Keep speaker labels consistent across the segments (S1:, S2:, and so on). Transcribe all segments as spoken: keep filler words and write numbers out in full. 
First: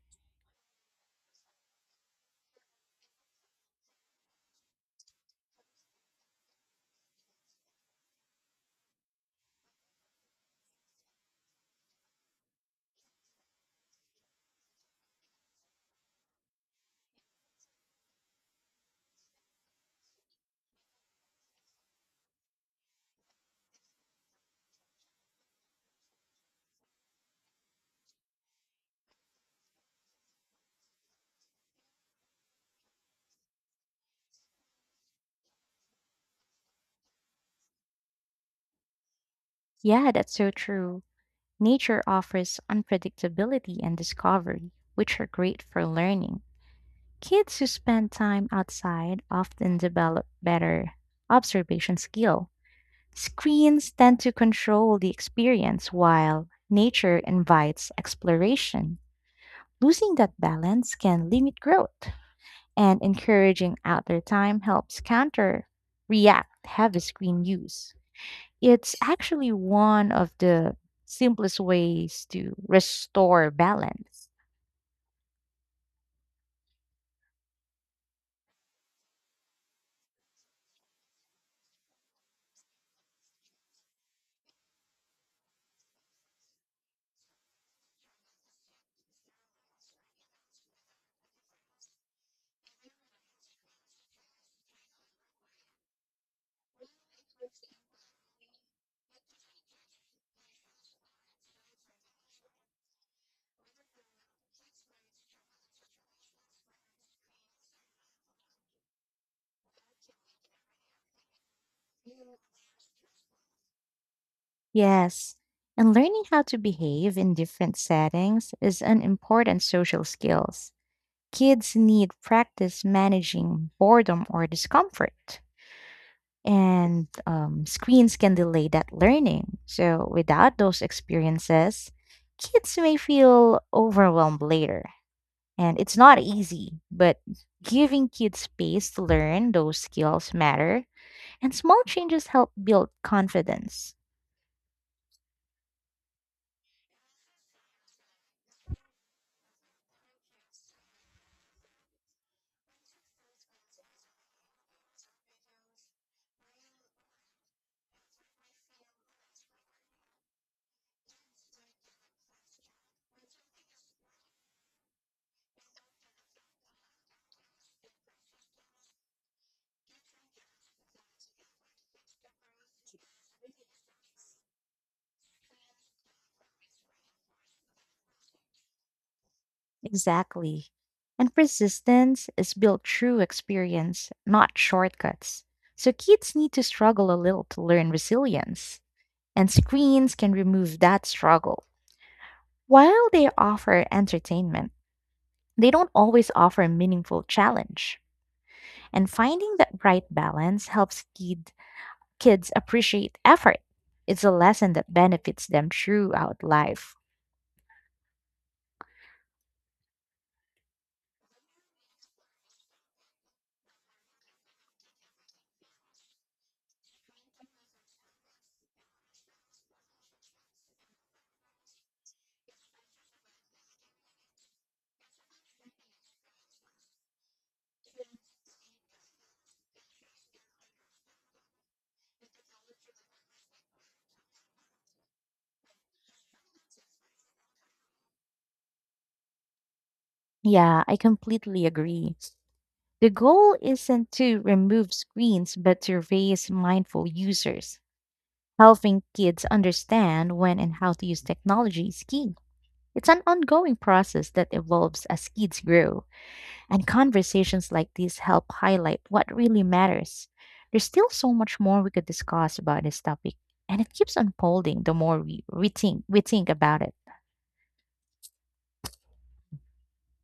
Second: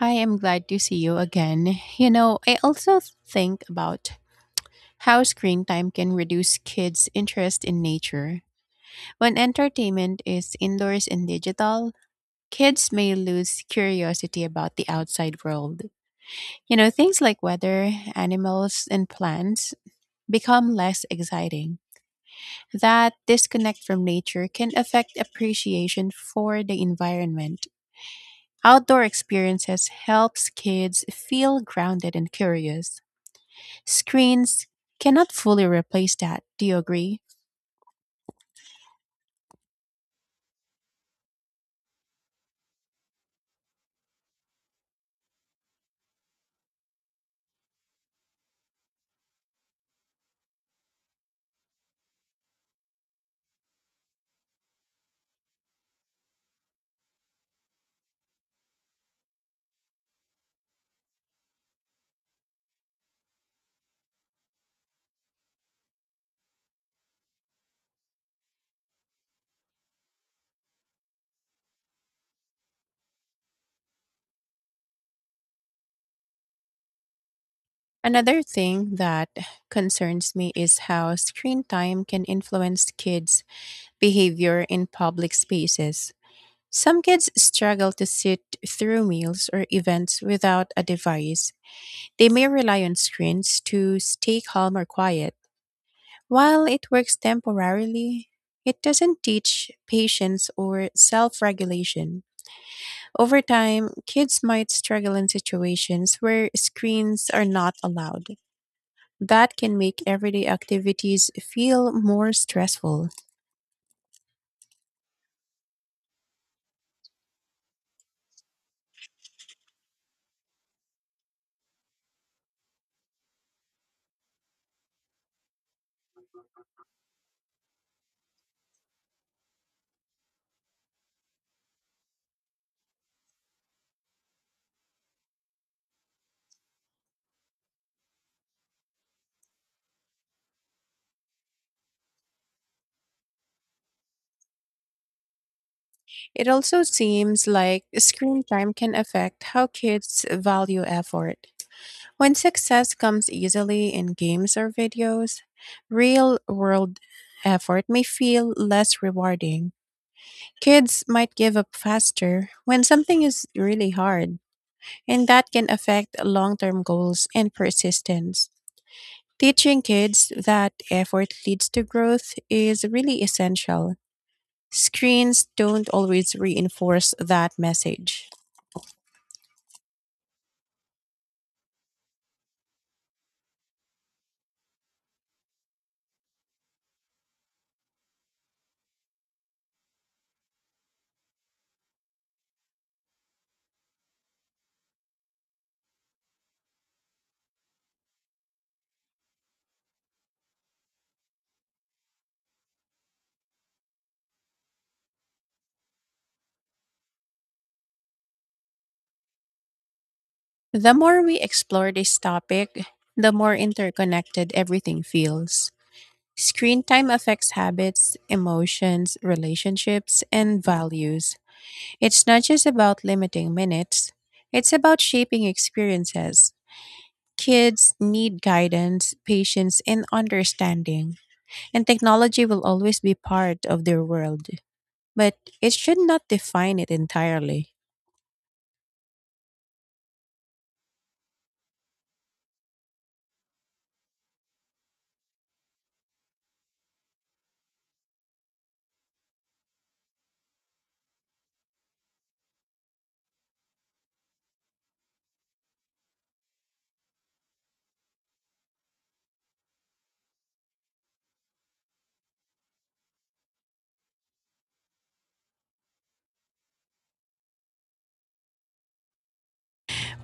S1: Hi, I'm glad to see you again. You know, I also think about how screen time can reduce kids' interest in nature. When entertainment is indoors and digital, kids may lose curiosity about the outside world. You know, things like weather, animals, and plants become less exciting. That disconnect from nature can affect appreciation for the environment. Outdoor experiences helps kids feel grounded and curious. Screens cannot fully replace that. Do you agree?
S2: Yeah, that's so true. Nature offers unpredictability and discovery, which are great for learning. Kids who spend time outside often develop better observation skill. Screens tend to control the experience while nature invites exploration. Losing that balance can limit growth, and encouraging outdoor time helps counter react heavy screen use. It's actually one of the simplest ways to restore balance.
S1: Another thing that concerns me is how screen time can influence kids' behavior in public spaces. Some kids struggle to sit through meals or events without a device. They may rely on screens to stay calm or quiet. While it works temporarily, it doesn't teach patience or self regulation. Over time, kids might struggle in situations where screens are not allowed. That can make everyday activities feel more stressful.
S2: Yes, and learning how to behave in different settings is an important social skills. Kids need practice managing boredom or discomfort. And um, screens can delay that learning. So, without those experiences, kids may feel overwhelmed later. And it's not easy, but giving kids space to learn those skills matter, and small changes help build confidence.
S1: It also seems like screen time can affect how kids value effort. When success comes easily in games or videos, real world effort may feel less rewarding. Kids might give up faster when something is really hard, and that can affect long term goals and persistence. Teaching kids that effort leads to growth is really essential. Screens don't always reinforce that message.
S2: Exactly. And persistence is built through experience, not shortcuts. So kids need to struggle a little to learn resilience, and screens can remove that struggle. While they offer entertainment, they don't always offer a meaningful challenge. And finding that right balance helps kids kids appreciate effort. It's a lesson that benefits them throughout life.
S1: The more we explore this topic, the more interconnected everything feels. Screen time affects habits, emotions, relationships, and values. It's not just about limiting minutes, it's about shaping experiences. Kids need guidance, patience, and understanding, and technology will always be part of their world. But it should not define it entirely.
S2: Yeah, I completely agree. The goal isn't to remove screens, but to raise mindful users. Helping kids understand when and how to use technology is key. It's an ongoing process that evolves as kids grow, and conversations like these help highlight what really matters. There's still so much more we could discuss about this topic, and it keeps unfolding the more we, we think we think about it.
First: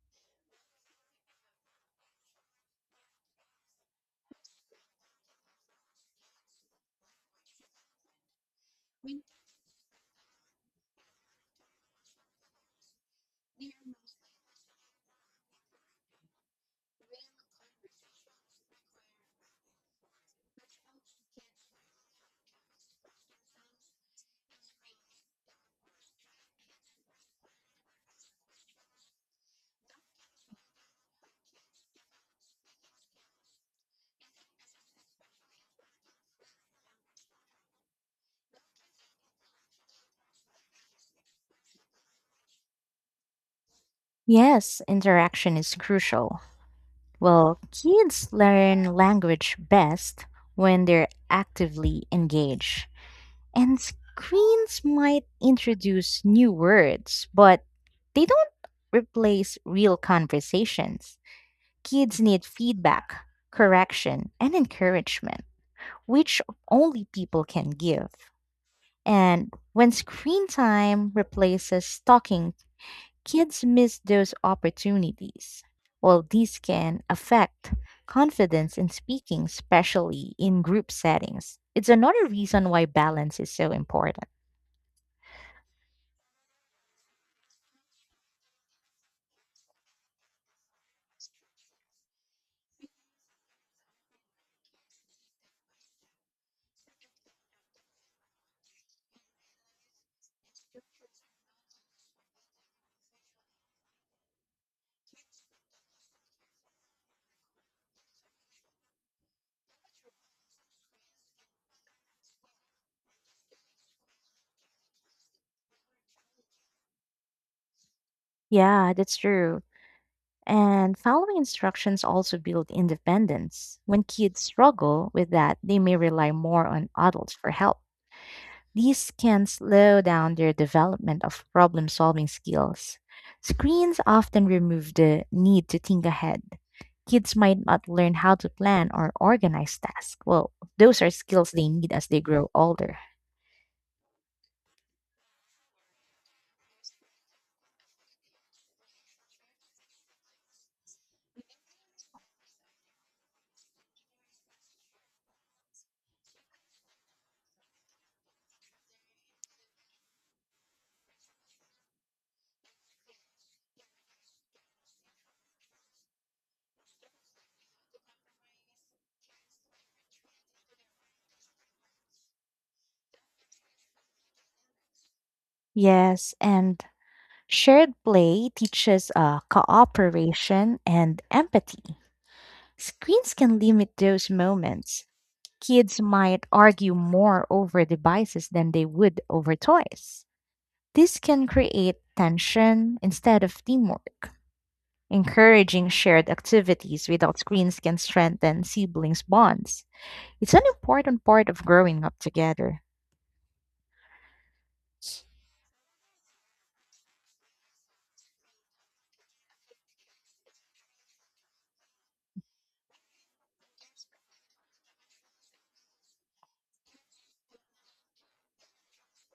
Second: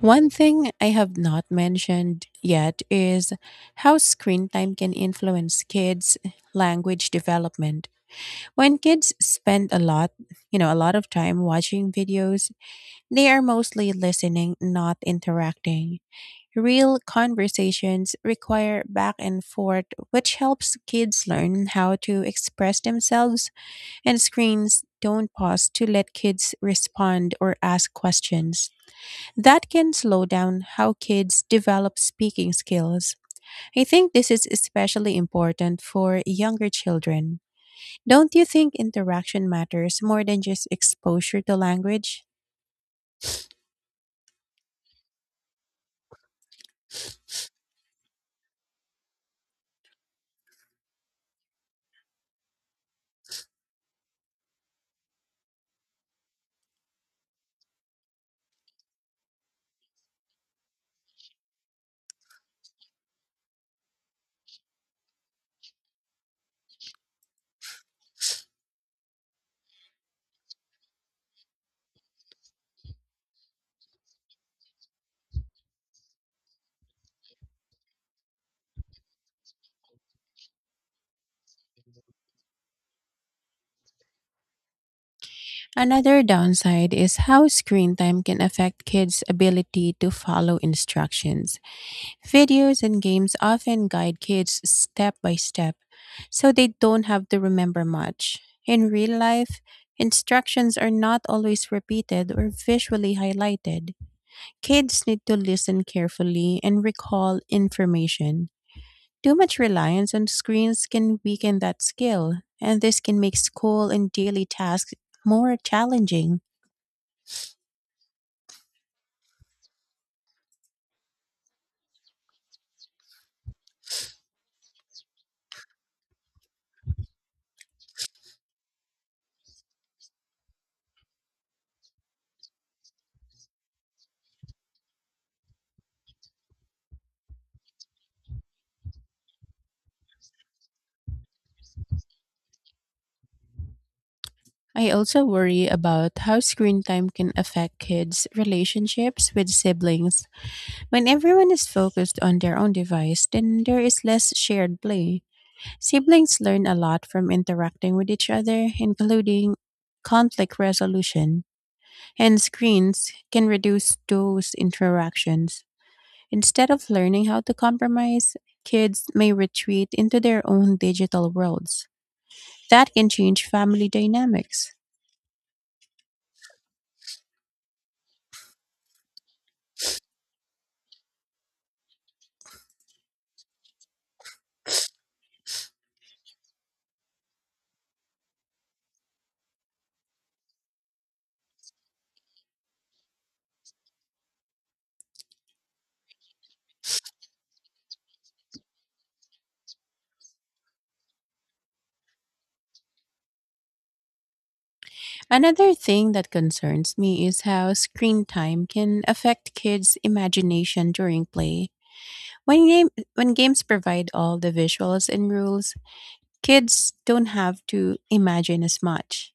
S1: One thing I have not mentioned yet is how screen time can influence kids' language development. When kids spend a lot, you know, a lot of time watching videos, they are mostly listening, not interacting. Real conversations require back and forth, which helps kids learn how to express themselves, and screens don't pause to let kids respond or ask questions. That can slow down how kids develop speaking skills. I think this is especially important for younger children. Don't you think interaction matters more than just exposure to language?
S2: Yes, interaction is crucial. Well, kids learn language best when they're actively engaged. And screens might introduce new words, but they don't replace real conversations. Kids need feedback, correction, and encouragement, which only people can give. And when screen time replaces talking, kids miss those opportunities. Well, these can affect confidence in speaking, especially in group settings. It's another reason why balance is so important.
S1: Another downside is how screen time can affect kids' ability to follow instructions. Videos and games often guide kids step by step, so they don't have to remember much. In real life, instructions are not always repeated or visually highlighted. Kids need to listen carefully and recall information. Too much reliance on screens can weaken that skill, and this can make school and daily tasks more challenging.
S2: Yeah, that's true. And following instructions also build independence. When kids struggle with that, they may rely more on adults for help. These can slow down their development of problem solving skills. Screens often remove the need to think ahead. Kids might not learn how to plan or organize tasks. Well, those are skills they need as they grow older.
S1: I also worry about how screen time can affect kids' relationships with siblings. When everyone is focused on their own device, then there is less shared play. Siblings learn a lot from interacting with each other, including conflict resolution, and screens can reduce those interactions. Instead of learning how to compromise, kids may retreat into their own digital worlds. That can change family dynamics.
S2: Yes, and shared play teaches uh, cooperation and empathy. Screens can limit those moments. Kids might argue more over devices than they would over toys. This can create tension instead of teamwork. Encouraging shared activities without screens can strengthen siblings' bonds. It's an important part of growing up together.
S1: Another thing that concerns me is how screen time can affect kids' imagination during play. When, game, when games provide all the visuals and rules, kids don't have to imagine as much.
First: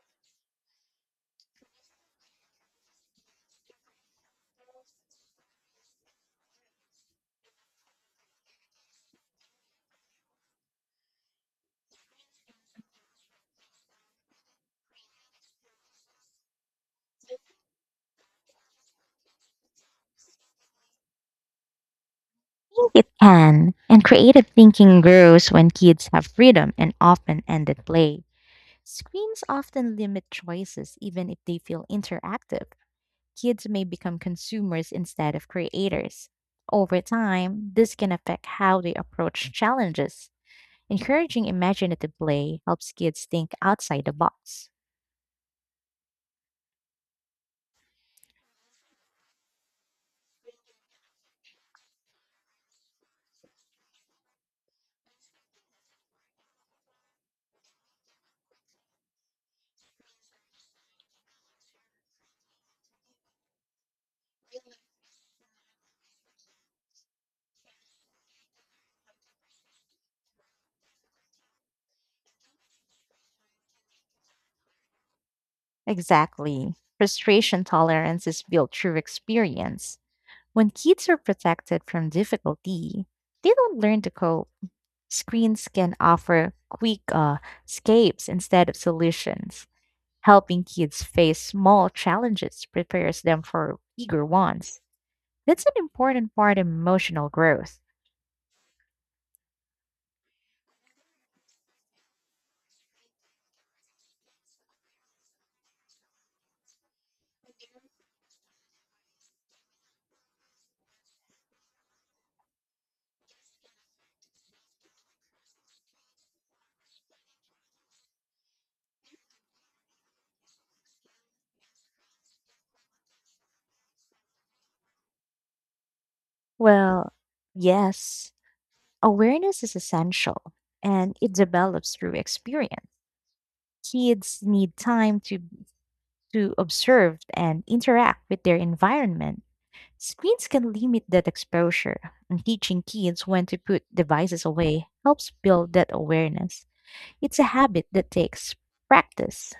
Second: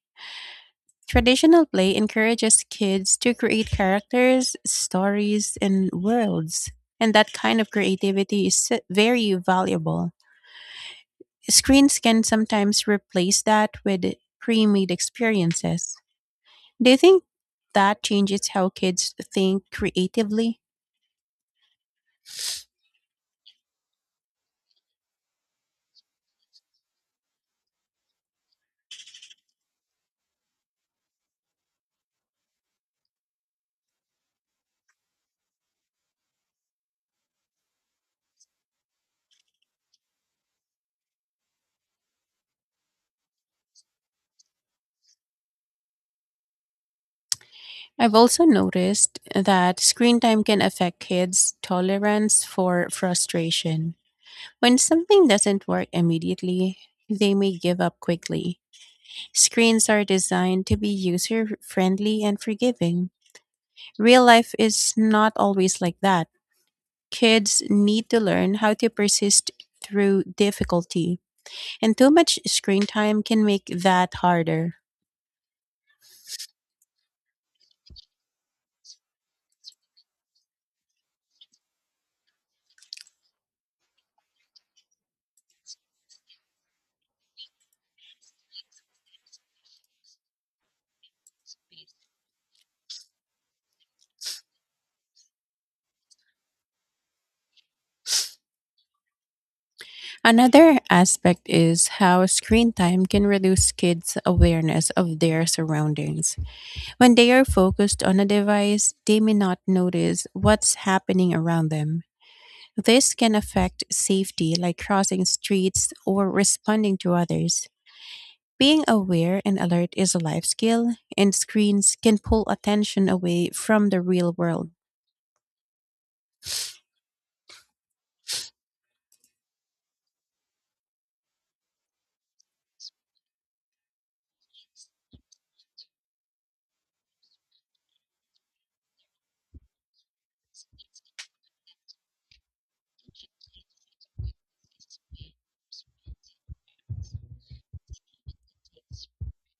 S1: Traditional play encourages kids to create characters, stories, and worlds, and that kind of creativity is s- very valuable. Screens can sometimes replace that with pre made experiences. Do you think that changes how kids think creatively?
S2: I think it can, and creative thinking grows when kids have freedom and often ended play. Screens often limit choices, even if they feel interactive. Kids may become consumers instead of creators. Over time, this can affect how they approach challenges. Encouraging imaginative play helps kids think outside the box.
S1: I've also noticed that screen time can affect kids' tolerance for frustration. When something doesn't work immediately, they may give up quickly. Screens are designed to be user friendly and forgiving. Real life is not always like that. Kids need to learn how to persist through difficulty, and too much screen time can make that harder.
S2: Exactly. Frustration tolerance is built through experience. When kids are protected from difficulty, they don't learn to cope. Screens can offer quick uh, escapes instead of solutions. Helping kids face small challenges prepares them for bigger ones. That's an important part of emotional growth.
S1: Another aspect is how screen time can reduce kids' awareness of their surroundings. When they are focused on a device, they may not notice what's happening around them. This can affect safety, like crossing streets or responding to others. Being aware and alert is a life skill, and screens can pull attention away from the real world.
S2: Well, yes, awareness is essential and it develops through experience. Kids need time to, to observe and interact with their environment. Screens can limit that exposure, and teaching kids when to put devices away helps build that awareness. It's a habit that takes practice.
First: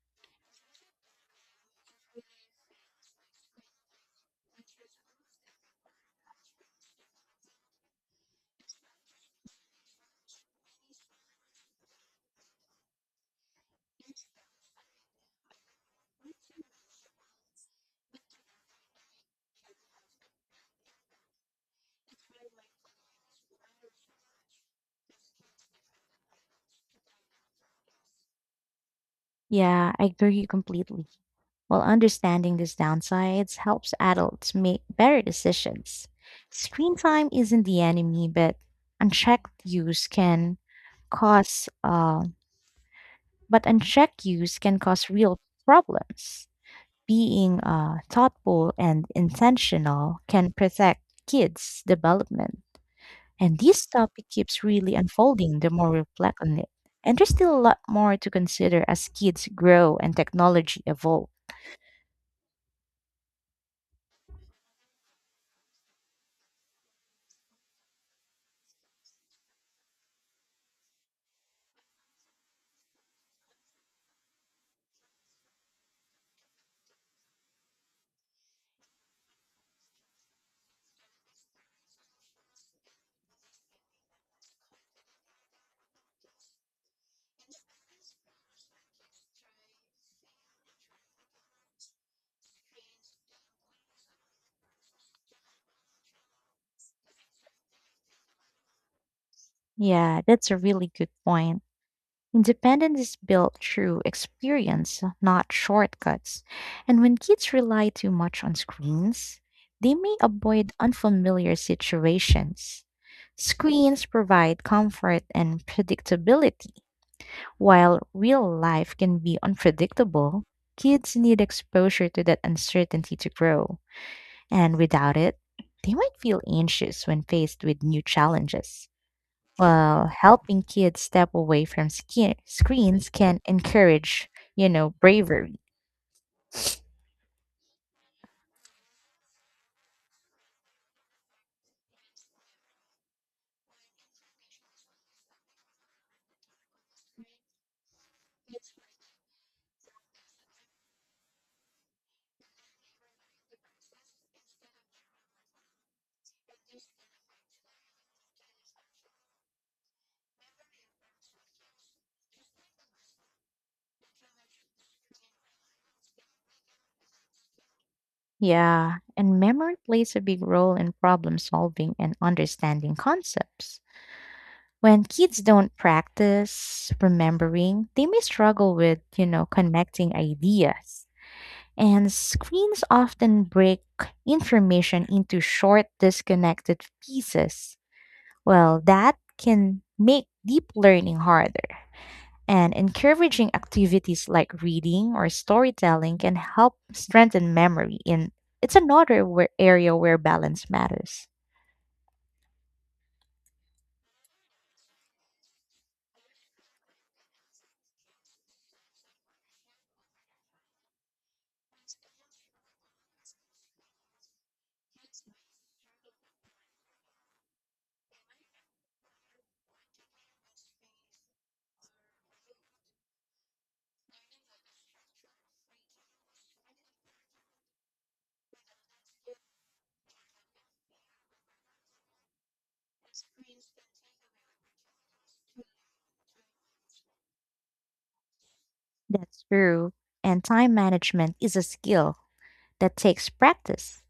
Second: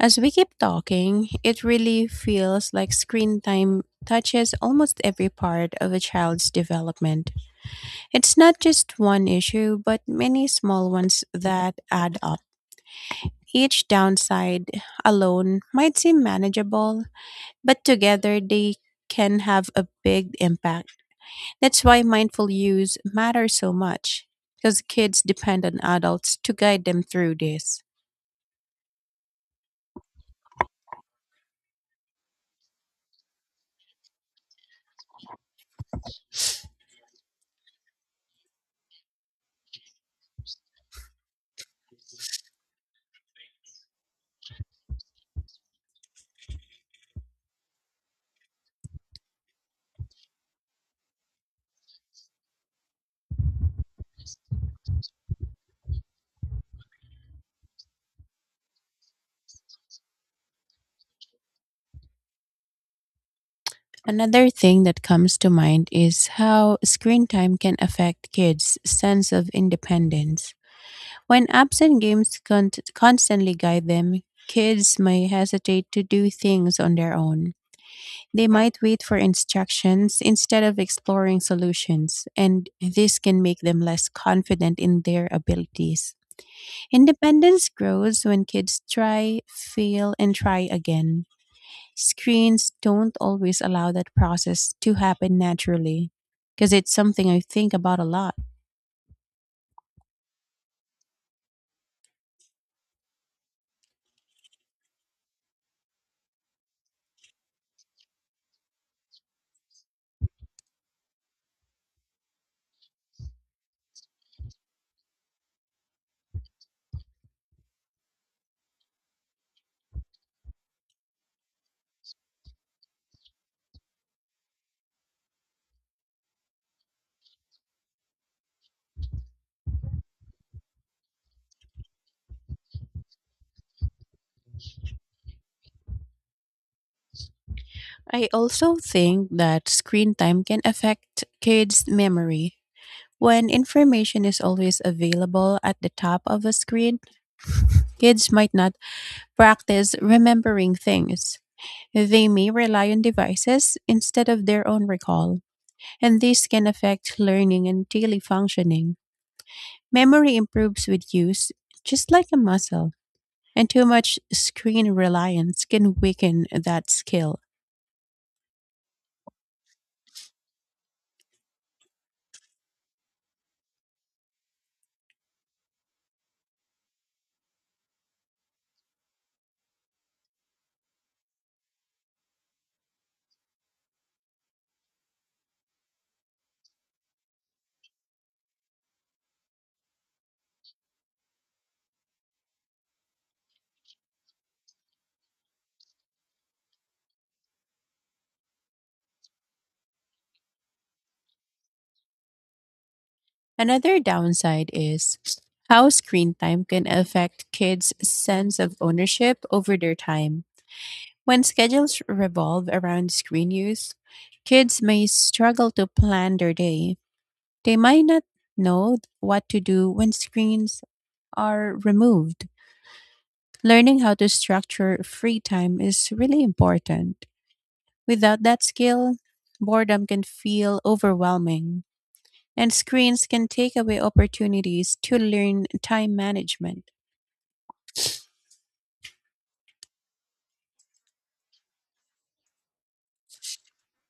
S1: As we keep talking, it really feels like screen time touches almost every part of a child's development. It's not just one issue, but many small ones that add up. Each downside alone might seem manageable, but together they can have a big impact. That's why mindful use matters so much, because kids depend on adults to guide them through this.
S2: Yeah, I agree completely. While understanding these downsides helps adults make better decisions. Screen time isn't the enemy, but unchecked use can cause uh, but unchecked use can cause real problems. Being uh, thoughtful and intentional can protect kids' development. And this topic keeps really unfolding the more we reflect on it. And there's still a lot more to consider as kids grow and technology evolve.
S1: Another thing that comes to mind is how screen time can affect kids' sense of independence. When apps and games con- constantly guide them, kids may hesitate to do things on their own. They might wait for instructions instead of exploring solutions, and this can make them less confident in their abilities. Independence grows when kids try, fail, and try again. Screens don't always allow that process to happen naturally because it's something I think about a lot.
S2: Yeah, that's a really good point. Independence is built through experience, not shortcuts. And when kids rely too much on screens, they may avoid unfamiliar situations. Screens provide comfort and predictability. While real life can be unpredictable, kids need exposure to that uncertainty to grow. And without it, they might feel anxious when faced with new challenges. While helping kids step away from ski- screens can encourage, you know, bravery.
S1: I also think that screen time can affect kids' memory. When information is always available at the top of a screen, kids might not practice remembering things. They may rely on devices instead of their own recall, and this can affect learning and daily functioning. Memory improves with use, just like a muscle, and too much screen reliance can weaken that skill.
S2: Yeah, and memory plays a big role in problem solving and understanding concepts. When kids don't practice remembering, they may struggle with, you know, connecting ideas. And screens often break information into short, disconnected pieces. Well, that can make deep learning harder. And encouraging activities like reading or storytelling can help strengthen memory. And it's another where area where balance matters.
S1: Another downside is how screen time can affect kids' sense of ownership over their time. When schedules revolve around screen use, kids may struggle to plan their day. They might not know what to do when screens are removed. Learning how to structure free time is really important. Without that skill, boredom can feel overwhelming, and screens can take away opportunities to learn time management.
S2: That's true. And time management is a skill that takes practice.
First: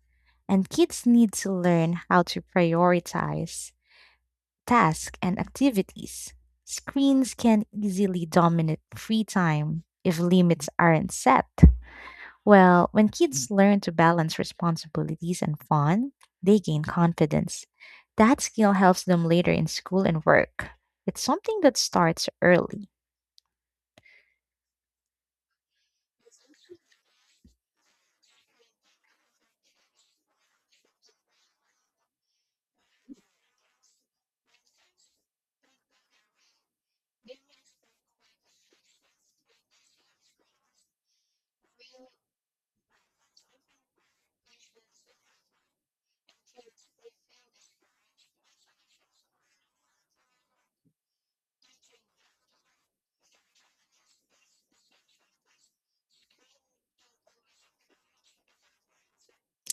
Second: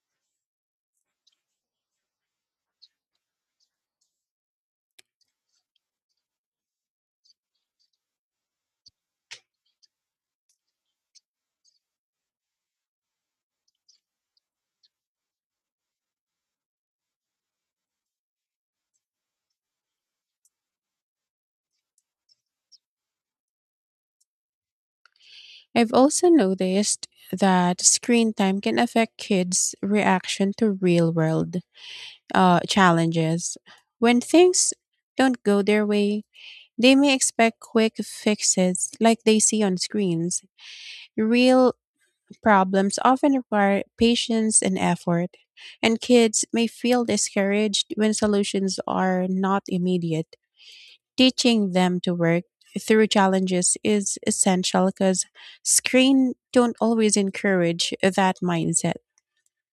S2: And kids need to learn how to prioritize tasks and activities. Screens can easily dominate free time if limits aren't set. Well, when kids learn to balance responsibilities and fun, they gain confidence. That skill helps them later in school and work. It's something that starts early.
S1: I've also noticed that screen time can affect kids' reaction to real world uh, challenges. When things don't go their way, they may expect quick fixes like they see on screens. Real problems often require patience and effort, and kids may feel discouraged when solutions are not immediate. Teaching them to work through challenges is essential because screen don't always encourage that mindset.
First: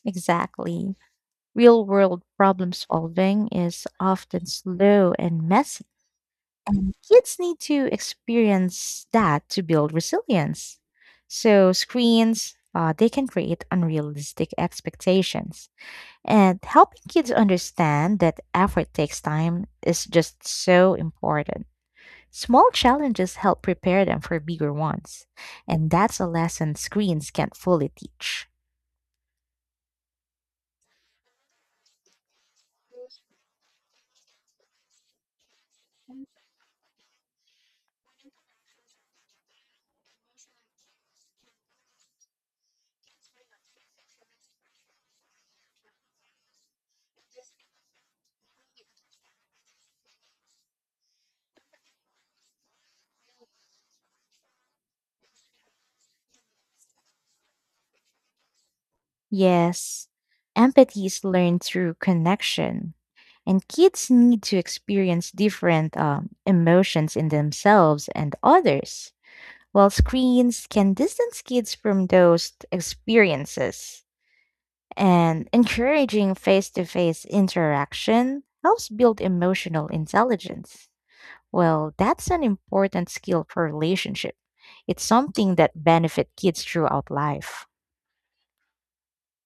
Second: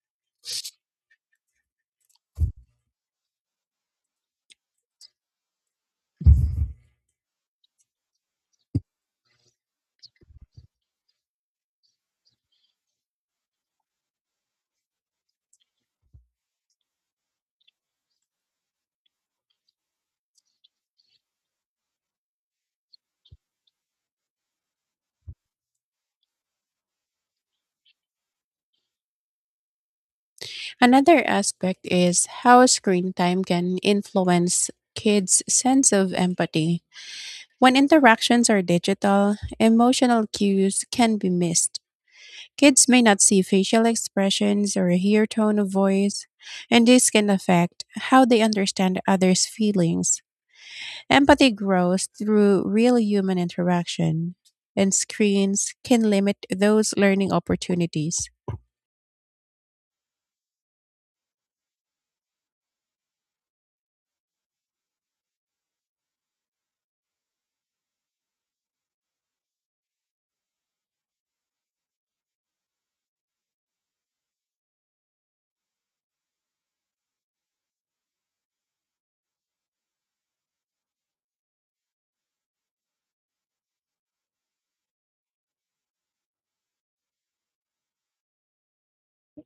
S2: Exactly. Real world problem solving is often slow and messy. And kids need to experience that to build resilience. So, screens, uh, they can create unrealistic expectations. And helping kids understand that effort takes time is just so important. Small challenges help prepare them for bigger ones. And that's a lesson screens can't fully teach.
S1: Another aspect is how screen time can influence kids' sense of empathy. When interactions are digital, emotional cues can be missed. Kids may not see facial expressions or hear tone of voice, and this can affect how they understand others' feelings. Empathy grows through real human interaction, and screens can limit those learning opportunities.
S2: Yes, empathy is learned through connection, and kids need to experience different um, emotions in themselves and others, while screens can distance kids from those experiences. And encouraging face to face interaction helps build emotional intelligence. Well, that's an important skill for relationship. It's something that benefit kids throughout life.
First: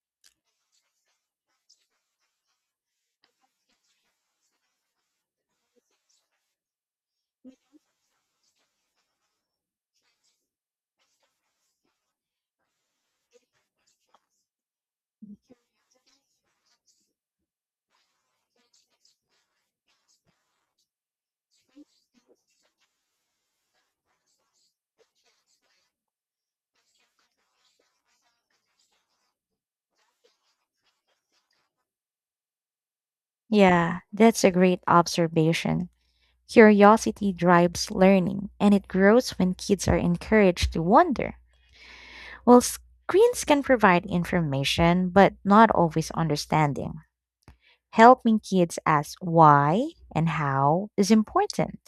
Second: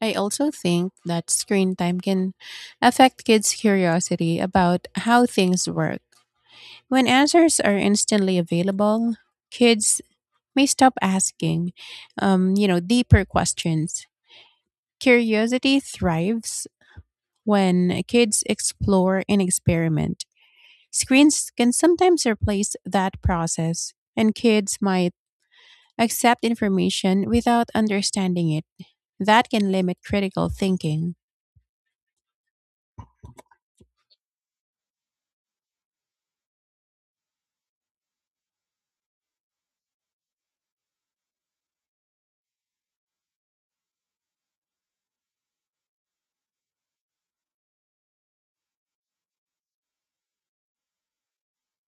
S1: I also think that screen time can affect kids' curiosity about how things work. When answers are instantly available, kids may stop asking, um, you know, deeper questions. Curiosity thrives when kids explore and experiment. Screens can sometimes replace that process, and kids might accept information without understanding it. That can limit critical thinking.
S2: Yeah, that's a great observation. Curiosity drives learning, and it grows when kids are encouraged to wonder. Well, screens can provide information, but not always understanding. Helping kids ask why and how is important.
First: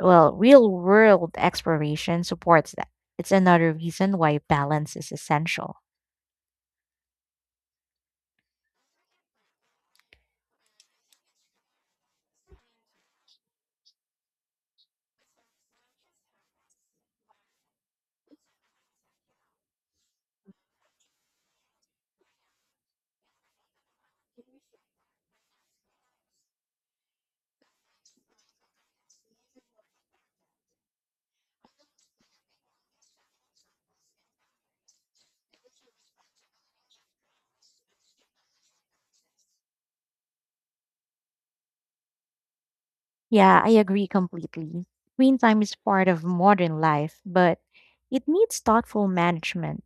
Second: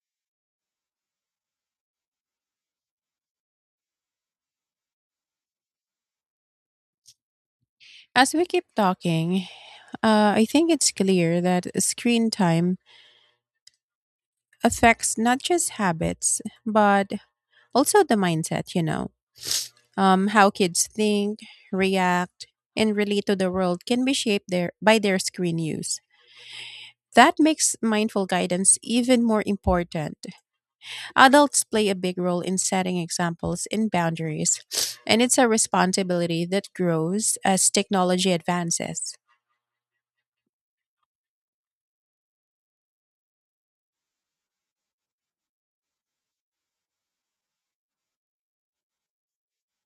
S2: Well, real world exploration supports that. It's another reason why balance is essential.
S1: As we keep talking, uh, I think it's clear that screen time affects not just habits, but also the mindset, you know. Um, how kids think, react, and relate to the world can be shaped their, by their screen use. That makes mindful guidance even more important. Adults play a big role in setting examples and boundaries, and it's a responsibility that grows as technology advances.
S2: Yeah, I agree completely. Screen time is part of modern life, but it needs thoughtful management.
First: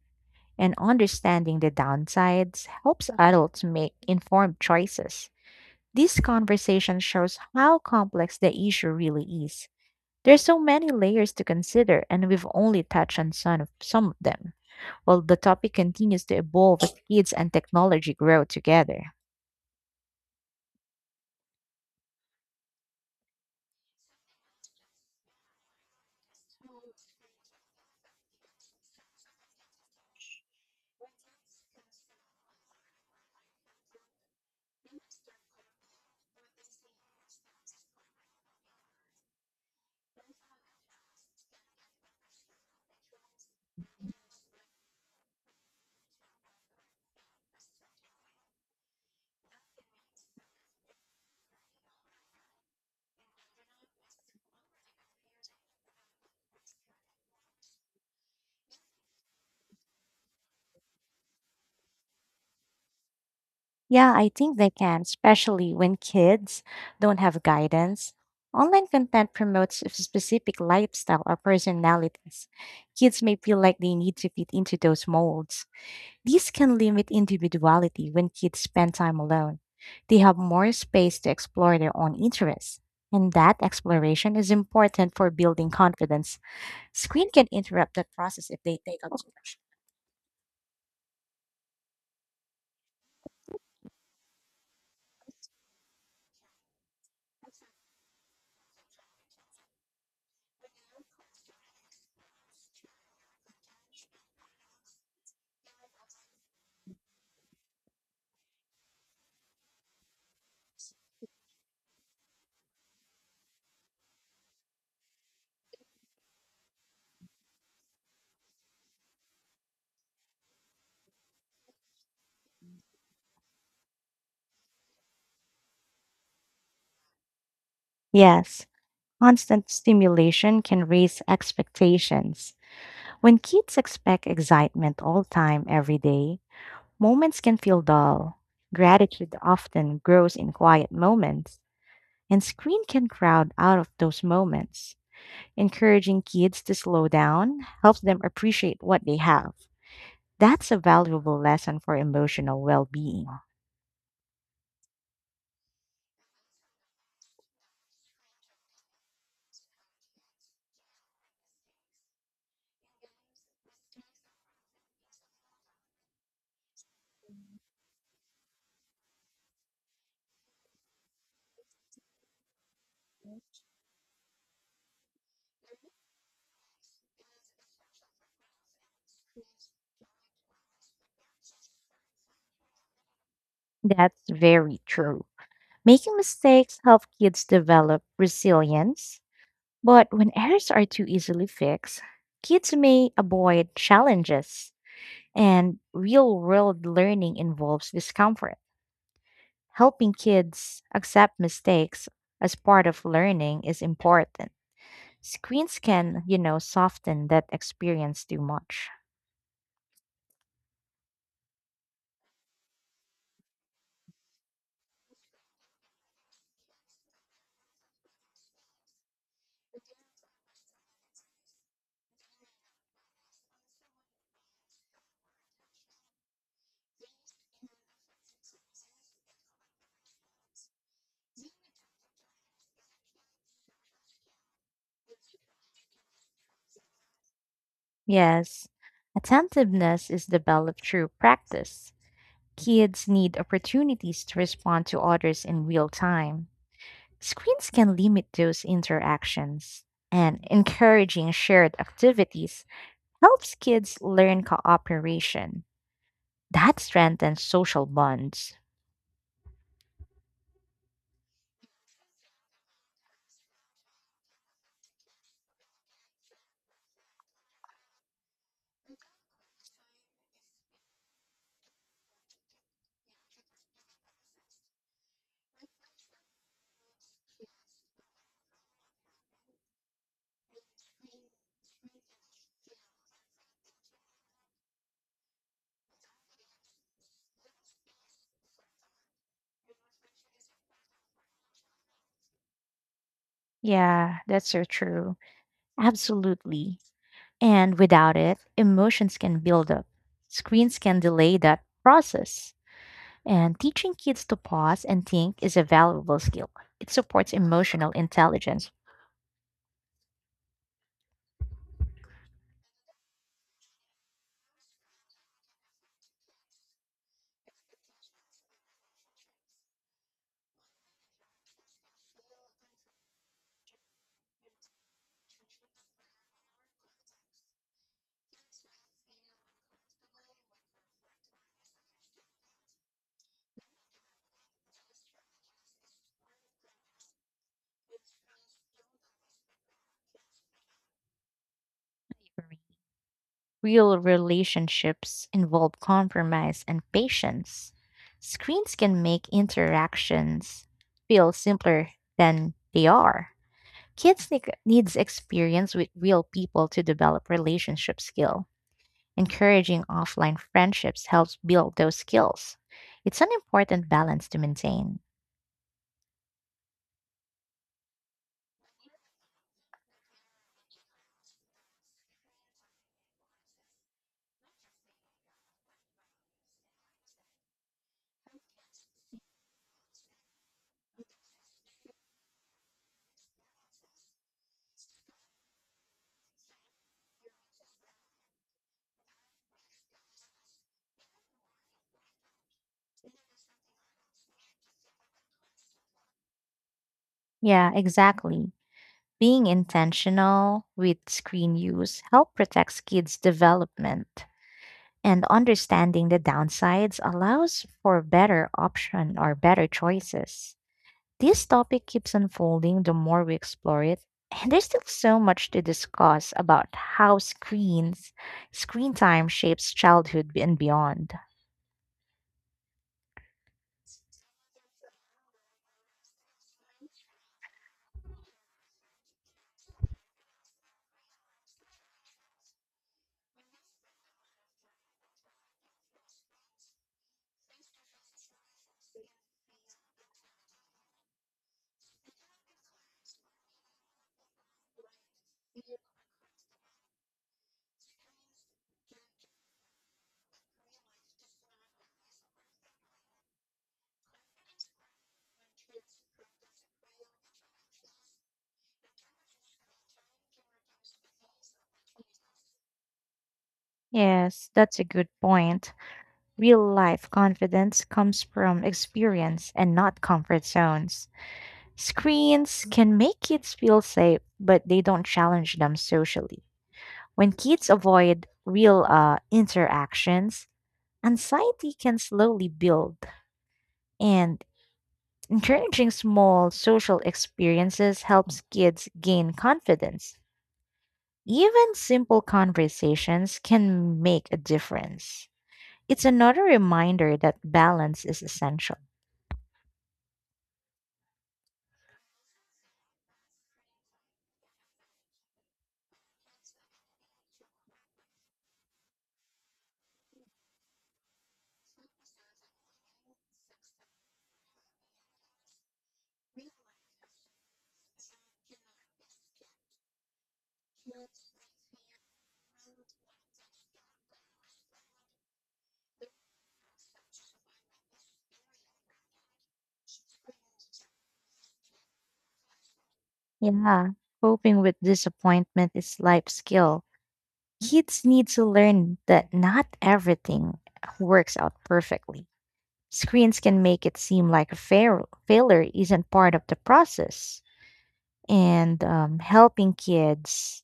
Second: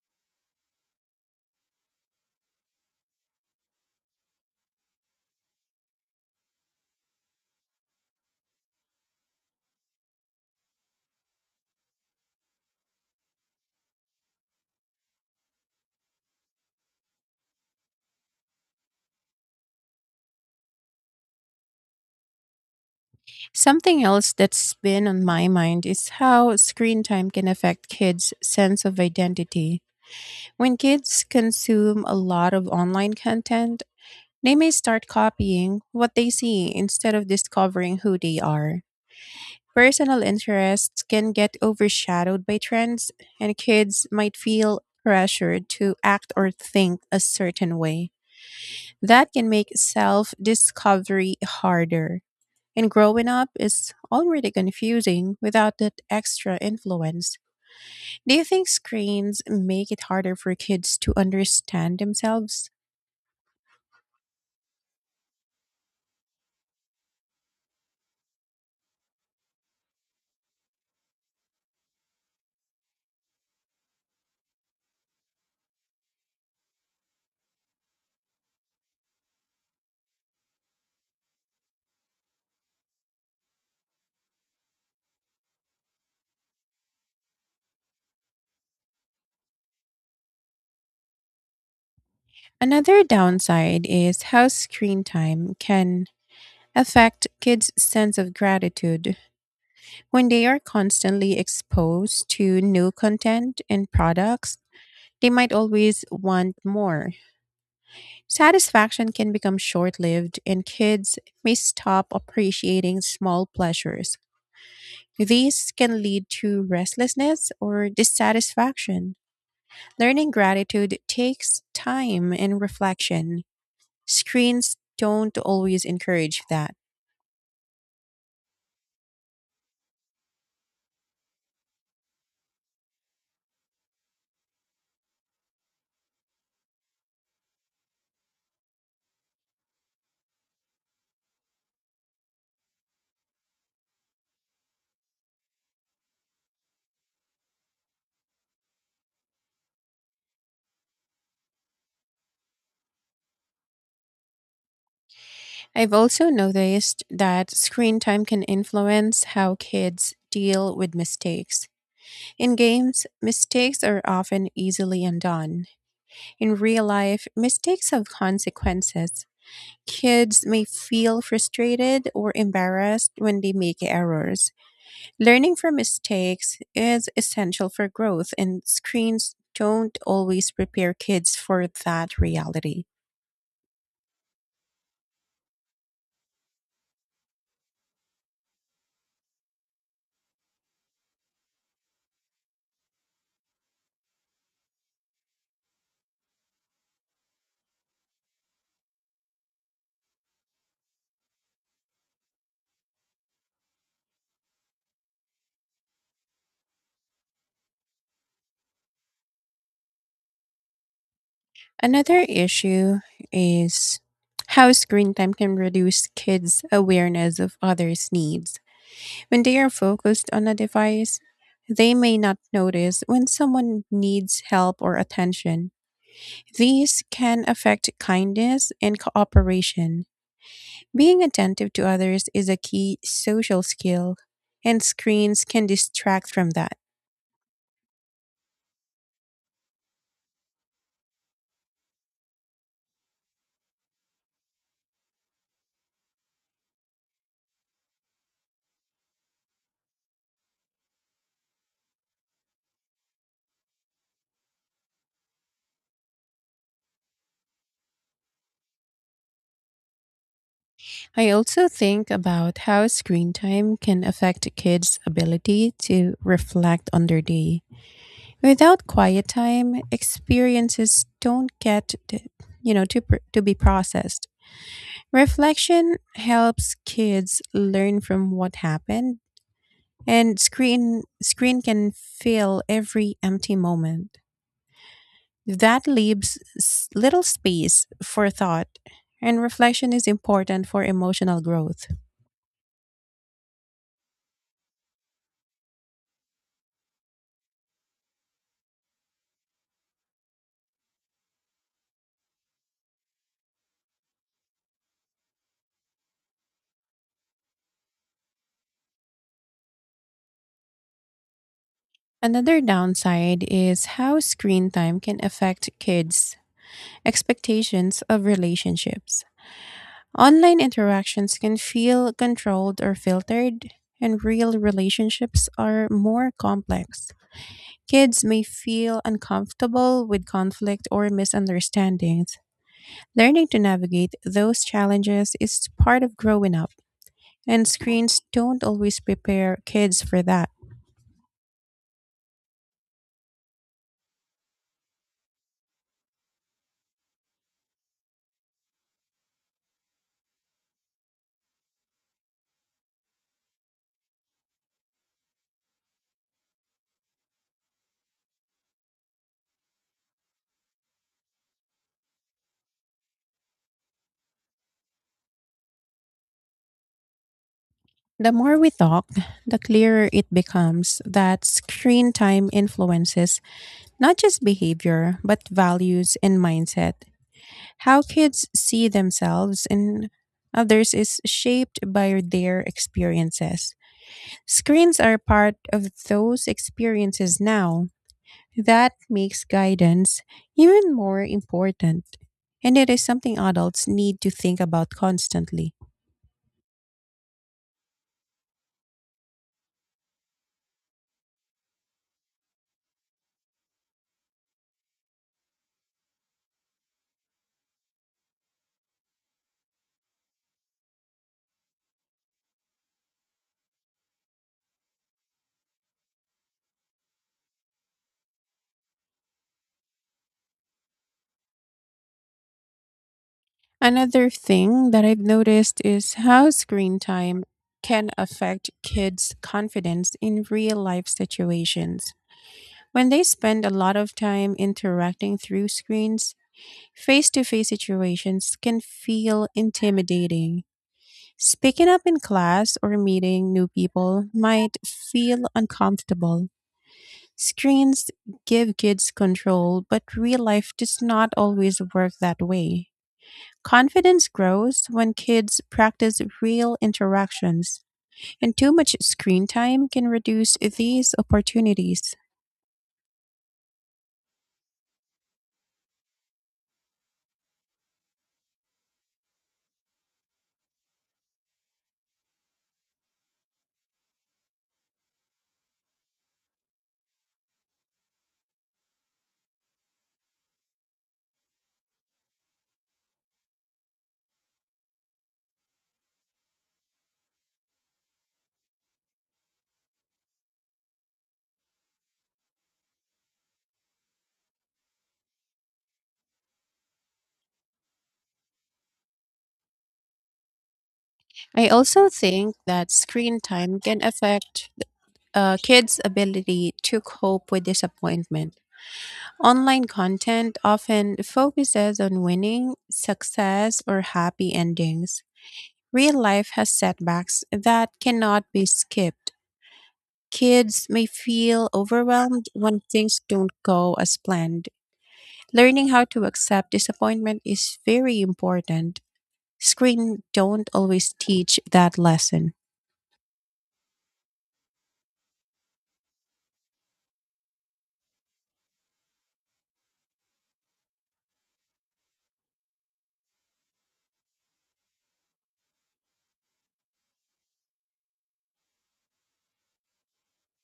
S2: And understanding the downsides helps adults make informed choices. This conversation shows how complex the issue really is. There's so many layers to consider, and we've only touched on some of, some of them. While the topic continues to evolve as kids and technology grow together.
S1: Something else that's been on my mind is how screen time can affect kids' sense of identity. When kids consume a lot of online content, they may start copying what they see instead of discovering who they are. Personal interests can get overshadowed by trends, and kids might feel pressured to act or think a certain way. That can make self discovery harder. And growing up is already confusing without that extra influence. Do you think screens make it harder for kids to understand themselves?
S2: Yeah, I think they can, especially when kids don't have guidance. Online content promotes a specific lifestyle or personalities. Kids may feel like they need to fit into those molds. These can limit individuality when kids spend time alone. They have more space to explore their own interests. And that exploration is important for building confidence. Screen can interrupt that process if they take up too much.
S1: Another downside is how screen time can affect kids' sense of gratitude. When they are constantly exposed to new content and products, they might always want more. Satisfaction can become short lived, and kids may stop appreciating small pleasures. These can lead to restlessness or dissatisfaction. Learning gratitude takes time and reflection. Screens don't always encourage that.
S2: Yes, constant stimulation can raise expectations. When kids expect excitement all time, every day, moments can feel dull. Gratitude often grows in quiet moments, and screen can crowd out of those moments. Encouraging kids to slow down helps them appreciate what they have. That's a valuable lesson for emotional well being.
S1: I've also noticed that screen time can influence how kids deal with mistakes. In games, mistakes are often easily undone. In real life, mistakes have consequences. Kids may feel frustrated or embarrassed when they make errors. Learning from mistakes is essential for growth, and screens don't always prepare kids for that reality.
S2: That's very true. Making mistakes help kids develop resilience, but when errors are too easily fixed, kids may avoid challenges. And real world learning involves discomfort. Helping kids accept mistakes as part of learning is important. Screens can, you know, soften that experience too much.
S1: Another issue is how screen time can reduce kids' awareness of others' needs. When they are focused on a device, they may not notice when someone needs help or attention. These can affect kindness and cooperation. Being attentive to others is a key social skill, and screens can distract from that.
S2: Yes, attentiveness is developed through practice. Kids need opportunities to respond to others in real time. Screens can limit those interactions, and encouraging shared activities helps kids learn cooperation. That strengthens social bonds.
S1: I also think about how screen time can affect kids' ability to reflect on their day. Without quiet time, experiences don't get to, you know to pr- to be processed. Reflection helps kids learn from what happened, and screen screen can fill every empty moment. That leaves s- little space for thought, and reflection is important for emotional growth.
S2: Yeah, that's so true. Absolutely. And without it, emotions can build up. Screens can delay that process. And teaching kids to pause and think is a valuable skill. It supports emotional intelligence.
S1: Another downside is how screen time can affect kids' expectations of relationships. Online interactions can feel controlled or filtered, and real relationships are more complex. Kids may feel uncomfortable with conflict or misunderstandings. Learning to navigate those challenges is part of growing up, and screens don't always prepare kids for that.
S2: Real relationships involve compromise and patience. Screens can make interactions feel simpler than they are. Kids need needs experience with real people to develop relationship skill. Encouraging offline friendships helps build those skills. It's an important balance to maintain.
S1: The more we talk, the clearer it becomes that screen time influences not just behavior, but values and mindset. How kids see themselves and others is shaped by their experiences. Screens are part of those experiences now, that makes guidance even more important, and it is something adults need to think about constantly.
S2: Yeah, exactly. Being intentional with screen use helps protect kids' development. And understanding the downsides allows for better option or better choices. This topic keeps unfolding the more we explore it, and there's still so much to discuss about how screens, screen time shapes childhood and beyond.
S1: Another thing that I've noticed is how screen time can affect kids' confidence in real life situations. When they spend a lot of time interacting through screens, face to face situations can feel intimidating. Speaking up in class or meeting new people might feel uncomfortable. Screens give kids control, but real life does not always work that way. Confidence grows when kids practice real interactions, and too much screen time can reduce these opportunities.
S2: Yes, that's a good point. Real life confidence comes from experience and not comfort zones. Screens can make kids feel safe, but they don't challenge them socially. When kids avoid real uh, interactions, anxiety can slowly build, and encouraging small social experiences helps kids gain confidence. Even simple conversations can make a difference. It's another reminder that balance is essential.
S1: I also think that screen time can affect uh, kids' ability to cope with disappointment. Online content often focuses on winning, success, or happy endings. Real life has setbacks that cannot be skipped. Kids may feel overwhelmed when things don't go as planned. Learning how to accept disappointment is very important. Screen don't always teach that lesson.
S2: Yeah, coping with disappointment is life skill. Kids need to learn that not everything works out perfectly. Screens can make it seem like a fail- failure isn't part of the process. And um, helping kids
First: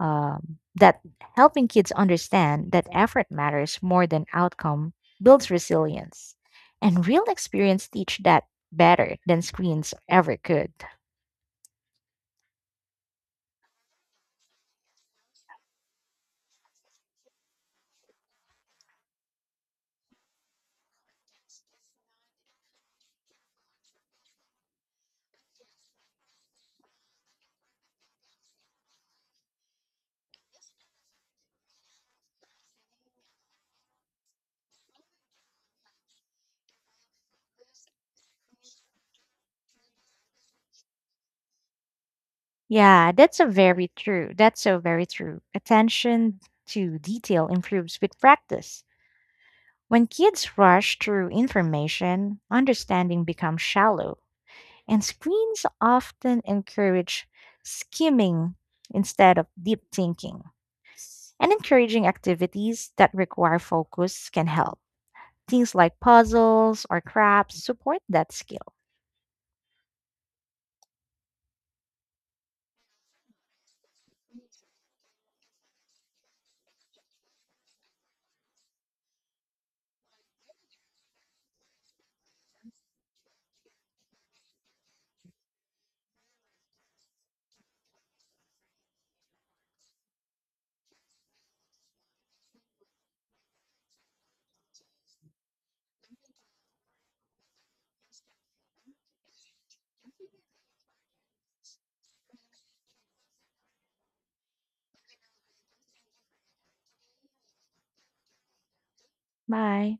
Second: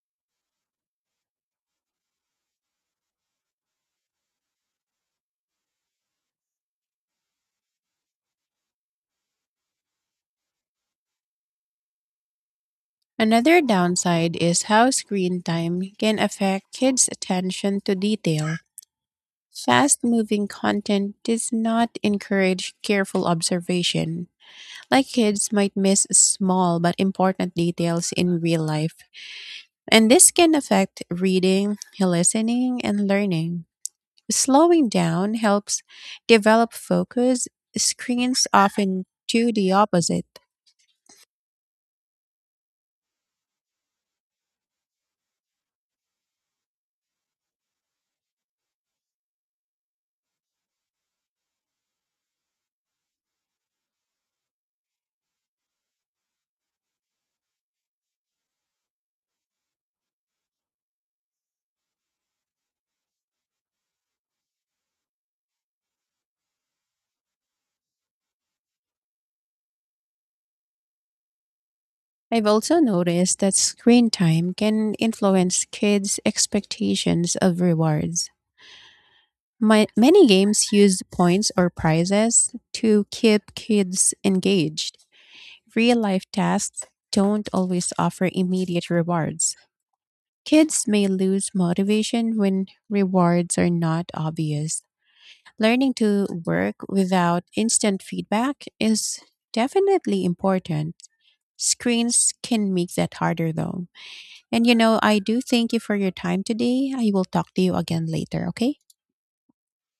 S2: um, that Helping kids understand that effort matters more than outcome builds resilience. And real experience teach that better than screens ever could.
S1: Another downside is how screen time can affect kids' attention to detail. Fast moving content does not encourage careful observation. Like kids might miss small but important details in real life. And this can affect reading, listening, and learning. Slowing down helps develop focus. Screens often do the opposite.
S2: Yeah, that's a very true. That's so very true. Attention to detail improves with practice. When kids rush through information, understanding becomes shallow, and screens often encourage skimming instead of deep thinking. And encouraging activities that require focus can help. Things like puzzles or crafts support that skill.
S1: I've also noticed that screen time can influence kids' expectations of rewards. My, many games use points or prizes to keep kids engaged. Real life tasks don't always offer immediate rewards. Kids may lose motivation when rewards are not obvious. Learning to work without instant feedback is definitely important. Screens can make that harder though. And you know, I do thank you for your time today. I will talk to you again later, okay?
S2: Bye.